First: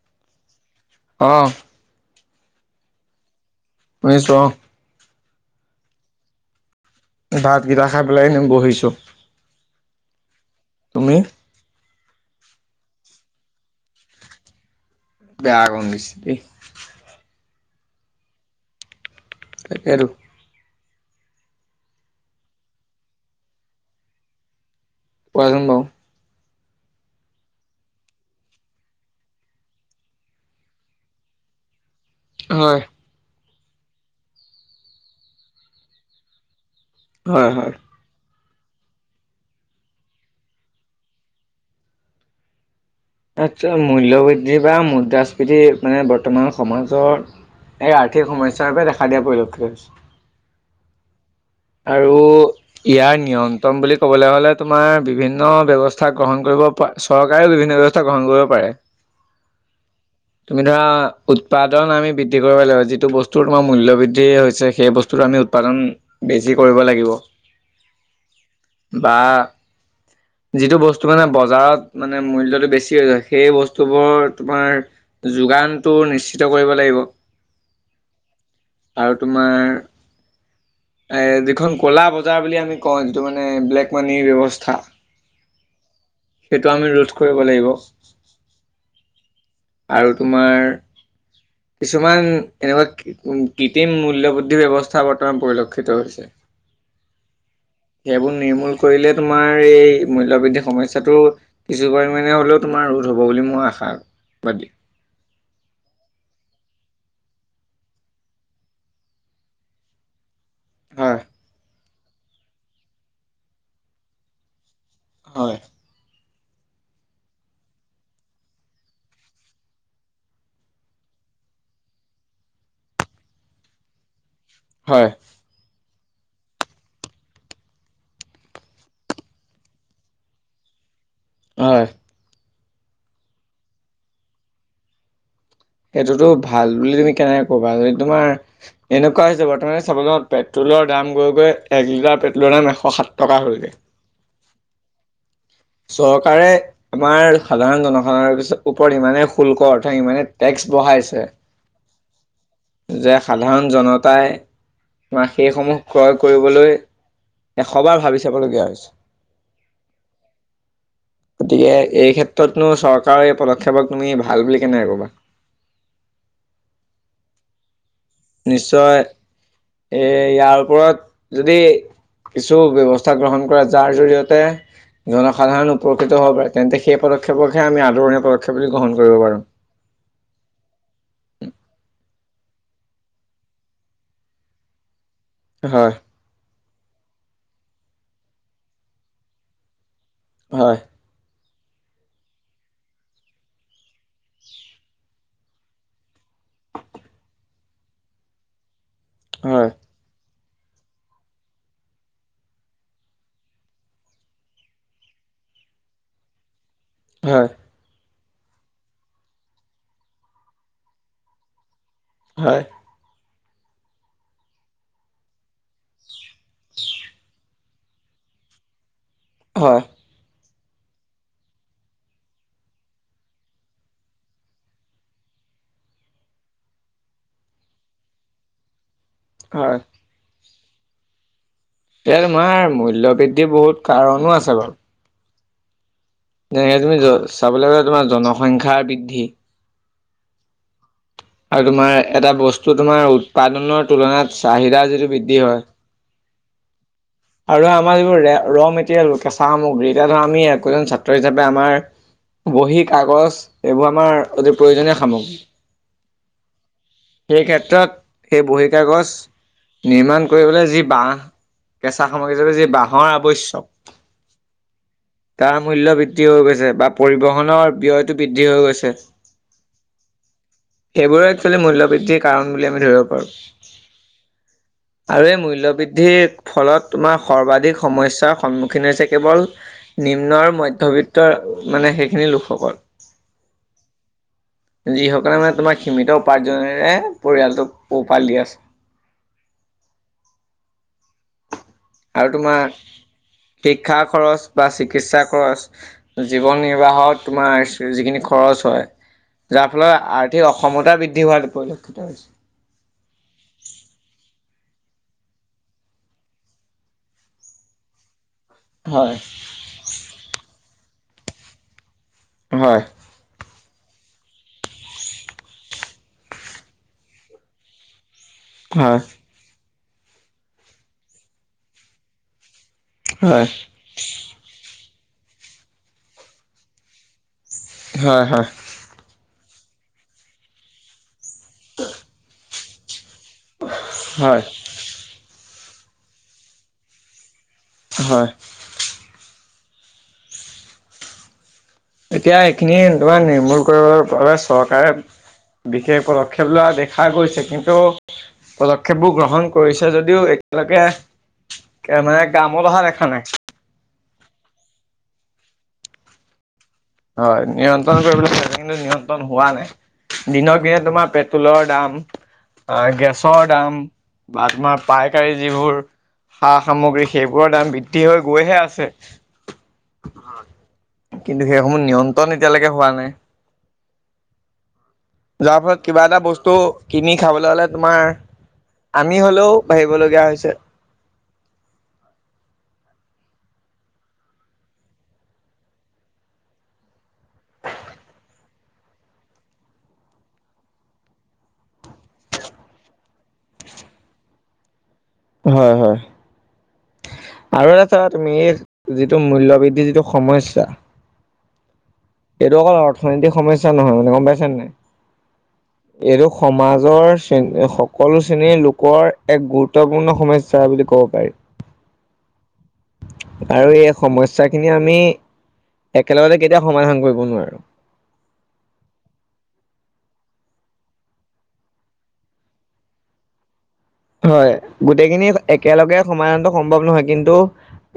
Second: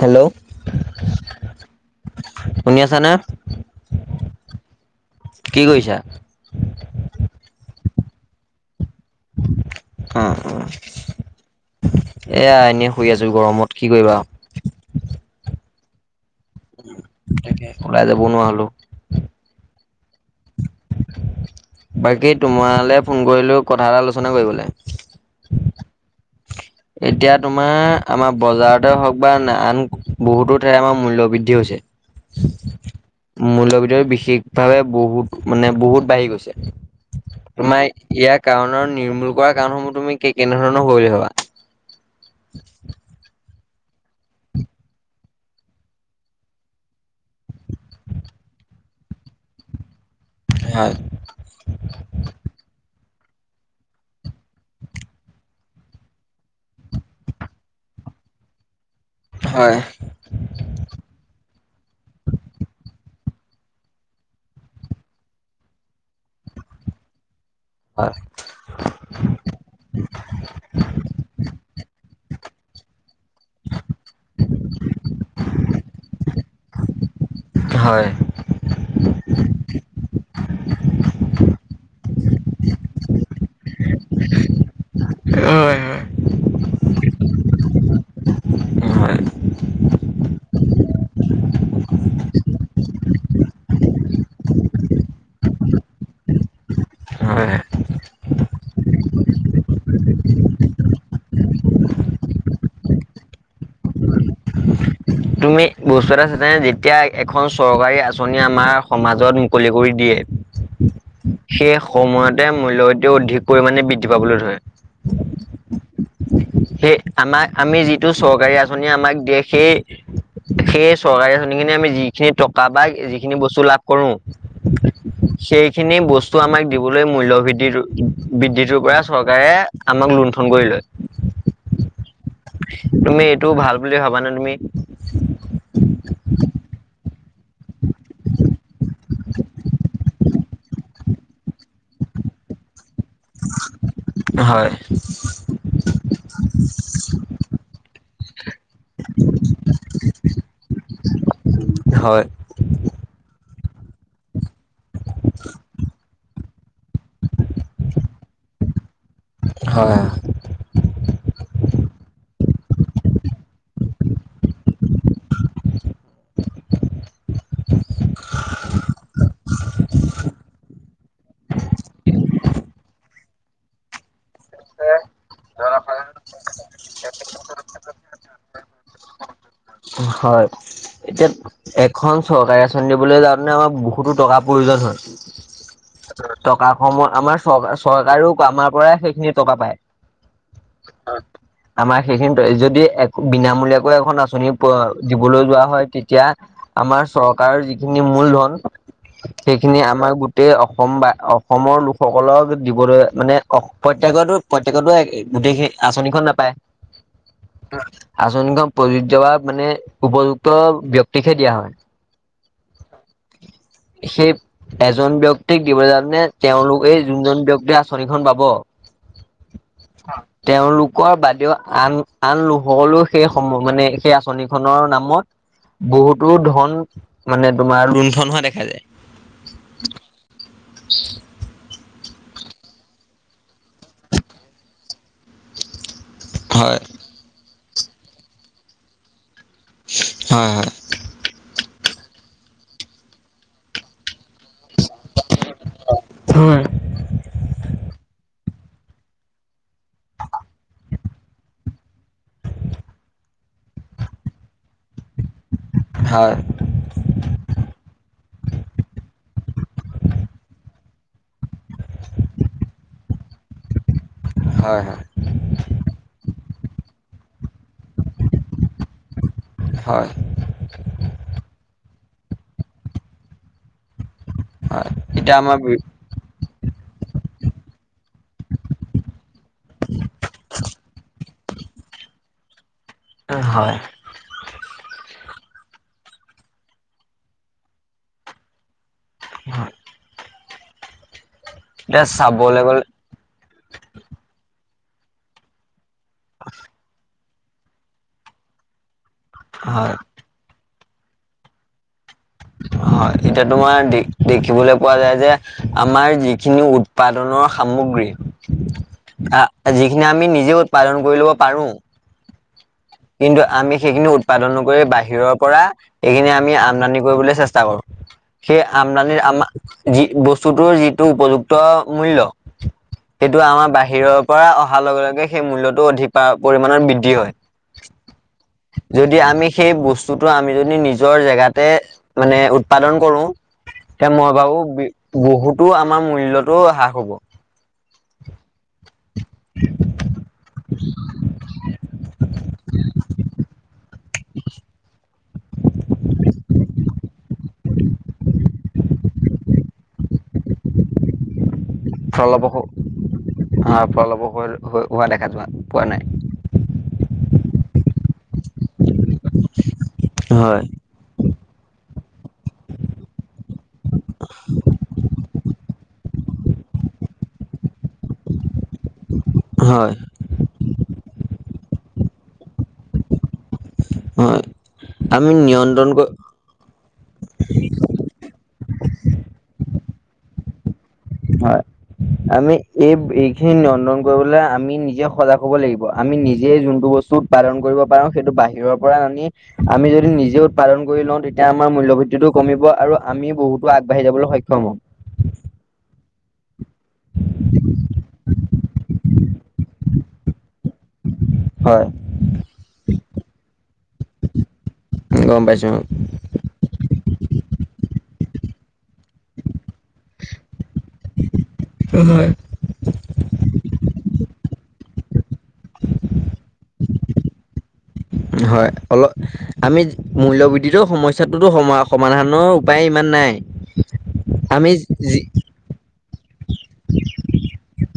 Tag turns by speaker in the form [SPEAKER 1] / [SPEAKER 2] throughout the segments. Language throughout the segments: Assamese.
[SPEAKER 1] হেল্ল'
[SPEAKER 2] অ
[SPEAKER 1] শুনি আছানে?
[SPEAKER 2] শুনিছোঁ অ'।
[SPEAKER 1] কি কৰিছা?
[SPEAKER 2] ভাত কেইটা খাই পেলাই বহিছো
[SPEAKER 1] অঁ অঁ
[SPEAKER 2] তুমি
[SPEAKER 1] এয়া এনেই শুই আছো গৰমত কি কৰিবা
[SPEAKER 2] বেয়া কম গৈছে দেই
[SPEAKER 1] তাকে ওলাই যাব নোৱাৰ হলো
[SPEAKER 2] আৰু
[SPEAKER 1] বাকী তোমালৈ ফোন কৰিলো কথা এটা আলোচনা কৰিবলৈ
[SPEAKER 2] পোৱাচ বও
[SPEAKER 1] এতিয়া তোমাৰ আমাৰ বজাৰতে হওক বা আন বহুতো ঠাই আমাৰ মূল্যয় বৃদ্ধি হৈছে
[SPEAKER 2] হয়
[SPEAKER 1] মূল্যবিধ বিশেষভাৱে বহুত মানে বহুত বাঢ়ি গৈছে
[SPEAKER 2] হয় হয়
[SPEAKER 1] তোমাৰ ইয়াৰ কাৰণৰ নিৰ্মূল কৰা কাৰণসমূহ তুমি কে কেনেধৰণৰ হল হবা
[SPEAKER 2] মূল্যবৃদ্ধি বা মুদ্ৰাস্ফীতি মানে বৰ্তমানৰ সমাজৰ এই আৰ্থিক সমস্যাৰ বাবে দেখা দিয়া পৰিলক্ষিত হৈছে
[SPEAKER 1] হয়
[SPEAKER 2] আৰু ইয়াৰ নিয়ন্ত্ৰণ বুলি ক'বলৈ হ'লে তোমাৰ বিভিন্ন ব্যৱস্থা গ্ৰহণ কৰিব চৰকাৰেও বিভিন্ন ব্যৱস্থা গ্ৰহণ কৰিব পাৰে
[SPEAKER 1] হয়
[SPEAKER 2] তুমি ধৰা উৎপাদন আমি বৃদ্ধি কৰিব লাগিব যিটো বস্তু তোমাৰ মূল্য বৃদ্ধি হৈছে সেই বস্তু আমি উৎপাদন বেছি কৰিব লাগিব বা যিটো বস্তু মানে বজাৰত মানে মূল্যটো বেছি হৈ যায় সেই বস্তুবোৰ তোমাৰ যোগানটো নিশ্চিত কৰিব লাগিব
[SPEAKER 1] হয়
[SPEAKER 2] আৰু তোমাৰ এ যিখন কলা বজাৰ বুলি আমি ক যিটো মানে ব্লেক পানীৰ ব্যৱস্থা
[SPEAKER 1] হয় হয়
[SPEAKER 2] সেইটো আমি ৰোধ কৰিব লাগিব
[SPEAKER 1] হয়।
[SPEAKER 2] আৰু তোমাৰ কিছুমান এনেকুৱা কৃত্ৰিম মূল্যবৃদ্ধি ব্যৱস্থা বৰ্তমান পৰিলক্ষিত হৈছে
[SPEAKER 1] হয়
[SPEAKER 2] সেইবোৰ নিৰ্মূল কৰিলে তোমাৰ এই মূল্য বৃদ্ধিৰ সমস্যাটো কিছু পৰিমমানে হলেও তোমাৰ ৰোধ হ'ব বুলি মই আশাবাদী
[SPEAKER 1] তুমি বস্তু এটা চ যেতিয়া এখন চৰকাৰী আঁচনি আমাৰ সমাজত মুকলি কৰি দিয়ে
[SPEAKER 2] হয়
[SPEAKER 1] সেই সময়তে মূল্যবৃদ্ধি অধিক পৰিমাণে বৃদ্ধি পাবলৈ ধৰে
[SPEAKER 2] হয়
[SPEAKER 1] সেই আমাক আমি যিটো চৰকাৰী আঁচনি আমাক দিয়ে সেই সেই চৰকাৰী আচনিখিনি আমি যিখিনি টকা বা যিখিনি বস্তু লাভ কৰো
[SPEAKER 2] হয়
[SPEAKER 1] সেই খিনি বস্তু আমাক দিবলৈ মূল্য বৃদ্ধি বৃদ্ধিটোৰ পৰা চৰকাৰে আমাক লুণ্ঠন কৰি লয় [unintelligible]
[SPEAKER 2] হয়
[SPEAKER 1] তুমি এইটো ভাল বুলি ভাবানে তুমি
[SPEAKER 2] সেইটোতো ভাল বুলি তুমি কেনেক ক'বা যদি তোমাৰ এনেকুৱা হৈছে বৰ্তমানে চাব যা পেট্ৰলৰ দাম গৈ গৈ এক লিটাৰ পেট্ৰলৰ দাম এশ সাত টকা হৈ যায়
[SPEAKER 1] হয়
[SPEAKER 2] চৰকাৰে আমাৰ সাধাৰণ জনসাধাৰণৰ পিছত ওপৰত ইমানে শুল্ক অৰ্থাৎ ইমানে টেক্স বঢ়াইছে
[SPEAKER 1] হয়
[SPEAKER 2] যে সাধাৰণ জনতাই বা সেইসমূহ ক্ৰয় কৰিবলৈ এশবাৰ ভাবি চাবলগীয়া হৈছে।
[SPEAKER 1] হয় [inaudible]
[SPEAKER 2] গতিকে এই ক্ষেত্ৰতনো চৰকাৰৰ এই পদক্ষেপক তুমি ভাল বুলি কেনেকে ক'বা
[SPEAKER 1] [inaudible]
[SPEAKER 2] নিশ্চয় এ ইয়াৰ ওপৰত যদি কিছু ব্যৱস্থা গ্ৰহণ কৰা যাৰ জৰিয়তে তে জনসাধাৰণ উপকৃত হ'ব পাৰে তেন্তে সেই পদক্ষেপকহে আমি আদৰণি সুৰক্ষা বুলি গ্ৰহণ কৰিব পাৰো।
[SPEAKER 1] হয়, এতিয়া এখন চৰকাৰী আঁচনি দিবলৈ যাওঁতে আমাৰ বহুতো টকা প্ৰয়োজন হয় হয়
[SPEAKER 2] হয়
[SPEAKER 1] টকা সমূহ আমাৰ চৰ চৰকাৰেও আমাৰ পৰাই সেইখিনি টকা পায়
[SPEAKER 2] হয়
[SPEAKER 1] আমাৰ সেইখিনি যদি বিনামূলীয়াকৈ এখন আচনি দিবলৈ যোৱা হয় তেতিয়া আমাৰ চৰকাৰৰ যিখিনি মূলধন,
[SPEAKER 2] হয়,
[SPEAKER 1] সেইখিনি আমাৰ গো তে অসম বা অসমৰ লোকসকলক দিবলৈ মানে প্ৰত্যকৰটো প্ৰত্যকৰটো একে গোটেই সেই আঁচনিখন নাপায়।
[SPEAKER 2] হয়,
[SPEAKER 1] আঁচনিখন প্ৰযোজ্য বা মানে, উপযুক্ত ব্যক্তিকহে দিয়া হয়।
[SPEAKER 2] হয়।
[SPEAKER 1] সেই এজন ব্যক্তিক দিবলৈ জাওতে তেওঁলোক এই যোনজন ব্যক্তি আঁচনিখন পাব
[SPEAKER 2] হয়,
[SPEAKER 1] তেওঁলোক লোকৰ বাদেও আন আন লোকসলেও সেই সম মানে সেই আঁচনিখনৰ নামত বহুতো ধন মানে তোমাৰ লুণ্ঠন হোৱা দেখা যায়।
[SPEAKER 2] হয়।
[SPEAKER 1] [unintelligible]
[SPEAKER 2] এ তোমাৰ মূল্য বৃদ্ধিৰ বহুত কাৰণো আছে বাৰু। তেনেকে
[SPEAKER 1] হয়
[SPEAKER 2] তুমি চাবলৈ গ'লে, তোমাৰ জনসংখ্যাৰ বৃদ্ধি।
[SPEAKER 1] হয় হয়।
[SPEAKER 2] আৰু তোমাৰ এটা বস্তু, তোমাৰ উৎপাদনৰ তুলনাত চাহিদা যিটো বৃদ্ধি হয়। আৰু আমাৰ যিবোৰ ৰ'মেটেৰিয়াল কেঁচা সামগ্ৰী। এতিয়া ধৰা আমি একোজন ছাত্ৰ হিচাপে আমাৰ বহী, কাগজ এইবোৰ আমাৰ অতি প্ৰয়োজনীয় সামগ্ৰী।
[SPEAKER 1] হয়।
[SPEAKER 2] সেই ক্ষেত্ৰত সেই বহী কাগজ নিৰ্মাণ কৰিবলৈ যি বাঁহ, কেঁচা সামগ্ৰী হিচাপে যি বাঁহৰ আৱশ্যক।
[SPEAKER 1] হয় হয়
[SPEAKER 2] তাৰ মূল্য বৃদ্ধি হৈ গৈছে বা পৰিবহনৰ ব্যয়টো বৃদ্ধি হৈ গৈছে।
[SPEAKER 1] হয়
[SPEAKER 2] সেইবোৰেই এক্সুৱেলি মূল্য বৃদ্ধিৰ কাৰণ বুলি আমি ধৰিব পাৰোঁ।
[SPEAKER 1] [unintelligible]
[SPEAKER 2] আৰু
[SPEAKER 1] এতিয়া
[SPEAKER 2] এই
[SPEAKER 1] আমাৰ
[SPEAKER 2] মূল্য বৃদ্ধিৰ ফলত তোমাৰ সৰ্বাধিক সমস্যাৰ সন্মুখীন হৈছে, কেৱল নিম্ন আৰু মধ্যবিত্ত মানে সেইখিনি লোকসকল।
[SPEAKER 1] হয়।
[SPEAKER 2] যিসকলে মানে তোমাৰ সীমিত উপাৰ্জনেৰে, পৰিয়ালটোক পোহপাল দি আছে।
[SPEAKER 1] হয়।
[SPEAKER 2] আৰু
[SPEAKER 1] চাবলৈ
[SPEAKER 2] তোমাৰ
[SPEAKER 1] গ'লে
[SPEAKER 2] শিক্ষাৰ খৰচ। বা চিকিৎসা খৰচ, জীৱন নিৰ্বাহত তোমাৰ যিখিনি খৰচ হয়। যাৰ
[SPEAKER 1] হয়
[SPEAKER 2] ফলত আৰ্থিক অসমতা বৃদ্ধি হোৱাৰ পৰিলক্ষিত হৈছে।
[SPEAKER 1] [unintelligible] হয়, এতিয়া তোমাৰ দে দেখিবলৈ পোৱা যায় যে, আমাৰ যিখিনি উৎপাদনৰ সামগ্ৰী।
[SPEAKER 2] হয়
[SPEAKER 1] আহ, যিখিনি আমি নিজে উৎপাদন কৰি ল'ব পাৰোঁ।
[SPEAKER 2] হয়।
[SPEAKER 1] কিন্তু আমি সেইখিনি উৎপাদন নকৰি, বাহিৰৰ পৰা এইখিনি আমি আমদানি কৰিবলৈ চেষ্টা কৰোঁ। সেই
[SPEAKER 2] হয়
[SPEAKER 1] আমদানিৰ আমাৰ, যি বস্তুটোৰ যিটো উপযুক্ত মূল্য। সেইটো
[SPEAKER 2] হয়
[SPEAKER 1] আমাৰ বাহিৰৰ পৰা অহাৰ লগে লগে সেই মূল্যটো অধিক পা-পৰিমণৰ বৃদ্ধি হয়।
[SPEAKER 2] হয় হয়।
[SPEAKER 1] যদি আমি সেই বস্তুতটো আমি যদি নিজৰ জেগাতে মানে, উৎপাদন কৰোঁ। এতিয়া মই
[SPEAKER 2] হয় হয়
[SPEAKER 1] ভাবোঁ, বহুতো আমাৰ মূল্যতো হ্ৰাস হ'ব।
[SPEAKER 2] হয়।
[SPEAKER 1] [unintelligible]
[SPEAKER 2] এতিয়া এইখিনি নিৰ্মূল কৰিবৰ বাবে চৰকাৰে বিশেষ পদক্ষেপ লোৱা। দেখা গৈছে কিন্তু, পদক্ষেপবোৰ গ্ৰহণ কৰিছে যদিও একেলগে
[SPEAKER 1] ফলবহু অহ, ফলবহু হোৱা দেখা যোৱা পোৱা নাই।
[SPEAKER 2] হয় নিয়ন্ত্ৰণ কৰিবলৈ [unintelligible] কিন্তু নিয়ন্ত্ৰণ হোৱা নাই।
[SPEAKER 1] হয়
[SPEAKER 2] দিনক দিনে তোমাৰ পেট্ৰ'ল দাম আহ গেছৰ দাম বা তোমাৰ পাইকাৰী যিবোৰ। সা সামগ্ৰী সেইবোৰৰ দাম বৃদ্ধি। হৈ গৈহে আছে,
[SPEAKER 1] হয়
[SPEAKER 2] কিন্তু সেইসমূহ নিয়ন্ত্ৰণ এতিয়ালৈকে হোৱা নাই।
[SPEAKER 1] হয়। আমি
[SPEAKER 2] যাৰ ফলত
[SPEAKER 1] নিয়ন্ত্ৰণ
[SPEAKER 2] কিবা
[SPEAKER 1] কৰি
[SPEAKER 2] এটা বস্তু কিনি খাবলৈ হ'লে তোমাৰ আমি হ'লেও বাঢ়িবলগীয়া হৈছে।
[SPEAKER 1] হয়। আমি এই এইখিনি নিয়ন্ত্ৰণ কৰিবলৈ আমি নিজে সজাগ হ'ব লাগিব। আমি নিজে যোনটো বস্তু উৎপাদন কৰিব পাৰোঁ সেইটো বাহিৰৰ পৰা নানি, আমি যদি নিজে উৎপাদন কৰি লওঁ। তেতিয়া আমাৰ মূল্যবৃদ্ধিতটো কমিব, আৰু আমি বহুতো আগবাঢ়ি যাবলৈ সক্ষম হ'ম।
[SPEAKER 2] হয়, হয়, আৰু এটা তুমি। এইটো মূল্যবৃদ্ধি যিটো সমস্যা।
[SPEAKER 1] হয়।
[SPEAKER 2] এইটো অকল অৰ্থনৈতিক সমস্যা নহয়, মানে গ'ম পাইছেনে নাই।
[SPEAKER 1] গম পাইছো
[SPEAKER 2] এইটো সমাজৰ শ্ৰেণী সকলো শ্ৰেণীৰ লোকৰ এক গুৰুত্ব। গুৰুত্বপূৰ্ণ সমস্যা বুলি ক'ব পাৰি। আৰু এই সমস্যা খিনি আমি একেলগতে কেতিয়াও সমাধান কৰিব নোৱাৰো।
[SPEAKER 1] হয়, অলপ আমি মূল্যবৃদ্ধিতো সমস্যাটোতো সম সমাধানৰ উপায় ইমান নাই।
[SPEAKER 2] হয়
[SPEAKER 1] আমি যি
[SPEAKER 2] গোটেইখিনি একেলগে সমাধান সম্ভৱ নহয়, কিন্তু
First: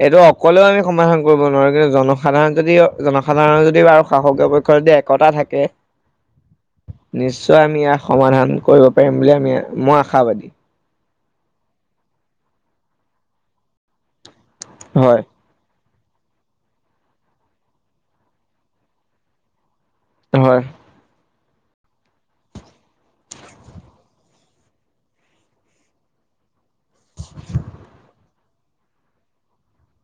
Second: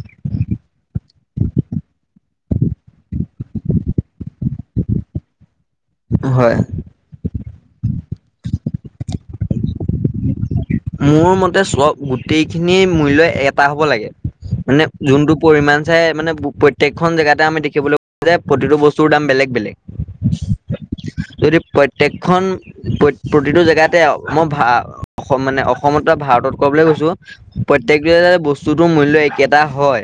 [SPEAKER 2] এইটো অকলেও আমি সমাধান কৰিব নোৱাৰো কিন্তু জনসাধাৰণ যদি জনসাধাৰণৰ যদি ব আৰু শাসকীয় পক্ষ যদি একটা থাকে।
[SPEAKER 1] হয়
[SPEAKER 2] নিশ্চয় আমি ইয়াক সমাধান কৰিব পাৰিম বুলি আমি, মই আশাবাদী।
[SPEAKER 1] মোৰ মতে চ'ব গোটেইখিনি মূল্যয় এটা হ'ব লাগে। মানে
[SPEAKER 2] হয়,
[SPEAKER 1] যোনটো পৰিমাণ মানে প্ৰত্যেকখন জেগাতে আমি দেখিবলৈ পাওঁ যে প্ৰতিটো বস্তুৰ দাম বেলেগ বেলেগ।
[SPEAKER 2] হয়।
[SPEAKER 1] যদি প্ৰত্যেকখন প্ৰতিটো জেগাতে মই ভা অসম মানে অসমত বা ভাৰতত ক'বলৈ কৈছো প্ৰত্যয়েকটোতে বস্তুটোৰ মূল্য একেটা হয়।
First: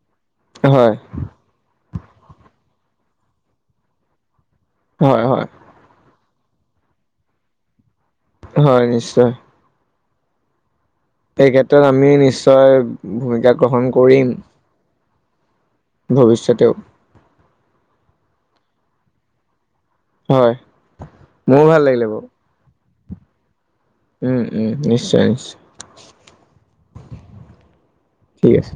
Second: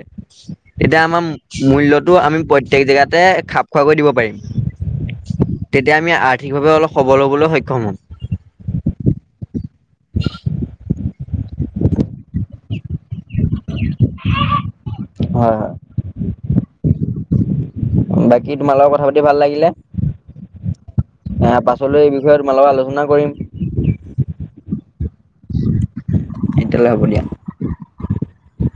[SPEAKER 2] হয়,
[SPEAKER 1] তেতিয়া আমাৰ মূল্যয়টো আমি প্ৰত্যয়েক জেগাতে খাপ খোৱাকৈ দিব পাৰিম।
[SPEAKER 2] হয়, হয়,
[SPEAKER 1] তেতিয়া আমি আৰ্থিকভাৱে অলপ সবল হ'বলৈ সক্ষম হ'ম।
[SPEAKER 2] হয়, নিশ্চয়।
[SPEAKER 1] [unintelligible]
[SPEAKER 2] এই ক্ষেত্ৰত আমি নিশ্চয় ভূমিকা গ্ৰহণ কৰিম।
[SPEAKER 1] হয়, হয়।
[SPEAKER 2] ভৱিষ্যতেও।
[SPEAKER 1] বাকী তোমাৰ লগত কথা পাতি ভাল লাগিলে।
[SPEAKER 2] হয়,
[SPEAKER 1] আ,
[SPEAKER 2] মোৰো ভাল
[SPEAKER 1] পাছলৈ
[SPEAKER 2] লাগিলে
[SPEAKER 1] এই
[SPEAKER 2] বাৰু
[SPEAKER 1] বিষয়ে তোমাৰ লগত আলোচনা, কৰিম
[SPEAKER 2] উম, উম, নিশ্চয়, নিশ্চয়।
[SPEAKER 1] তেতিয়া হ'লে হ'ব দিয়া।
[SPEAKER 2] ঠিক আছে।